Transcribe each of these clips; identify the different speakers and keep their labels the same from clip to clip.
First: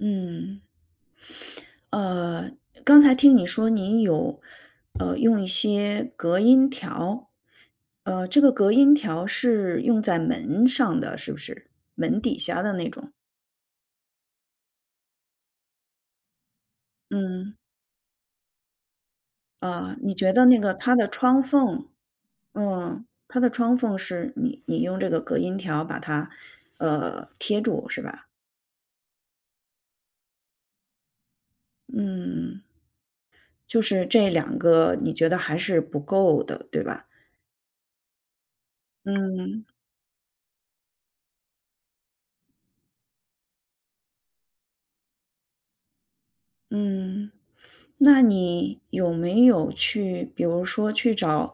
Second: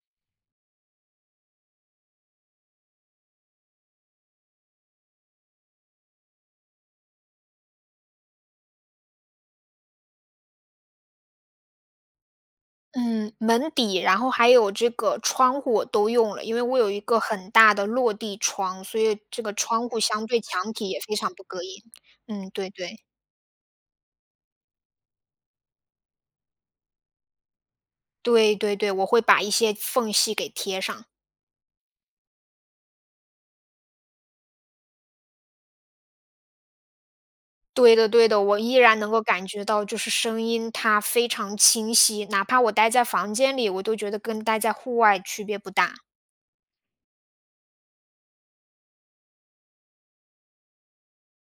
Speaker 1: 嗯。呃，刚才听你说你有，呃，用一些隔音条。呃，这个隔音条是用在门上的是不是？门底下的那种。
Speaker 2: 嗯，门底，然后还有这个窗户我都用了，因为我有一个很
Speaker 1: 嗯。
Speaker 2: 大的落地窗，所以这个窗
Speaker 1: 呃，
Speaker 2: 户
Speaker 1: 你
Speaker 2: 相
Speaker 1: 觉
Speaker 2: 对
Speaker 1: 得那个
Speaker 2: 墙体
Speaker 1: 它
Speaker 2: 也
Speaker 1: 的
Speaker 2: 非常
Speaker 1: 窗
Speaker 2: 不隔音，
Speaker 1: 缝
Speaker 2: 嗯，对对。
Speaker 1: 嗯，它的窗缝是你你用这个隔音条把它，呃，贴住是吧？
Speaker 2: 对对对，我会把一些缝隙给贴上。
Speaker 1: 嗯。就是这两个你觉得还是不够的，对吧？
Speaker 2: 对的对的，我依然能够感觉
Speaker 1: 嗯。
Speaker 2: 到，就是声音它非常清晰，哪怕我呆在房间里，我都觉得跟待在户外区别不大。
Speaker 1: 嗯，那你有没有去比如说去找，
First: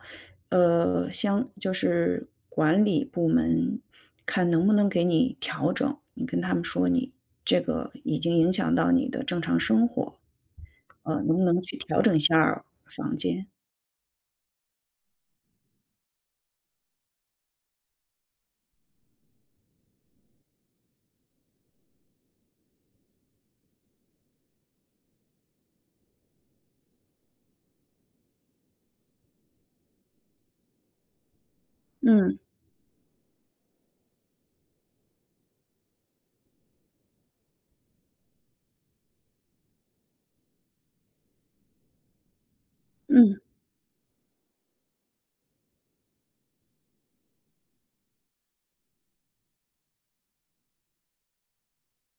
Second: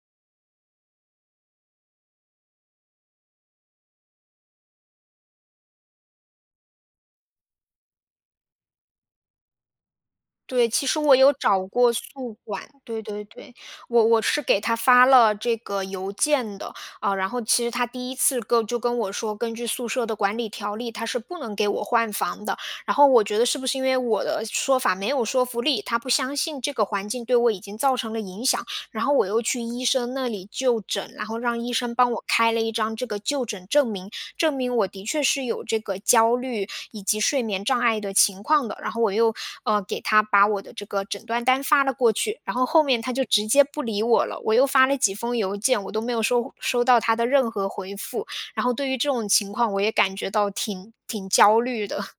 Speaker 1: 呃，相就是管理部门，看能不能给你调整，你跟他们说你这个已经影响到你的正常生活。
Speaker 2: 对，其实
Speaker 1: 呃，
Speaker 2: 我有
Speaker 1: 能不能
Speaker 2: 找
Speaker 1: 去
Speaker 2: 过
Speaker 1: 调整一
Speaker 2: 宿
Speaker 1: 下
Speaker 2: 管，
Speaker 1: 儿
Speaker 2: 对
Speaker 1: 房
Speaker 2: 对
Speaker 1: 间。
Speaker 2: 对，我我是给他发了这个邮件的，呃，然后其实他第1次跟就跟我说，根据宿舍的管理条例，他是不能给我换房的。然后我觉得是不是因为我的说法没有说服力，他不相信这个环境对我已经造成了影响，然后我又去医生那里就诊。然后让医生帮我
Speaker 1: 嗯。
Speaker 2: 开了一张这个就诊证明，证明我的确是有这个焦虑以及睡眠障碍的情况的。然后我又，呃，给他把我的这个诊断单发了过去，然后后面他就
Speaker 1: 嗯。
Speaker 2: 直接不理我了，我又发了几封邮件，我都没有收收到他的任何回复。然后对于这种情况，我也感觉到挺挺焦虑的。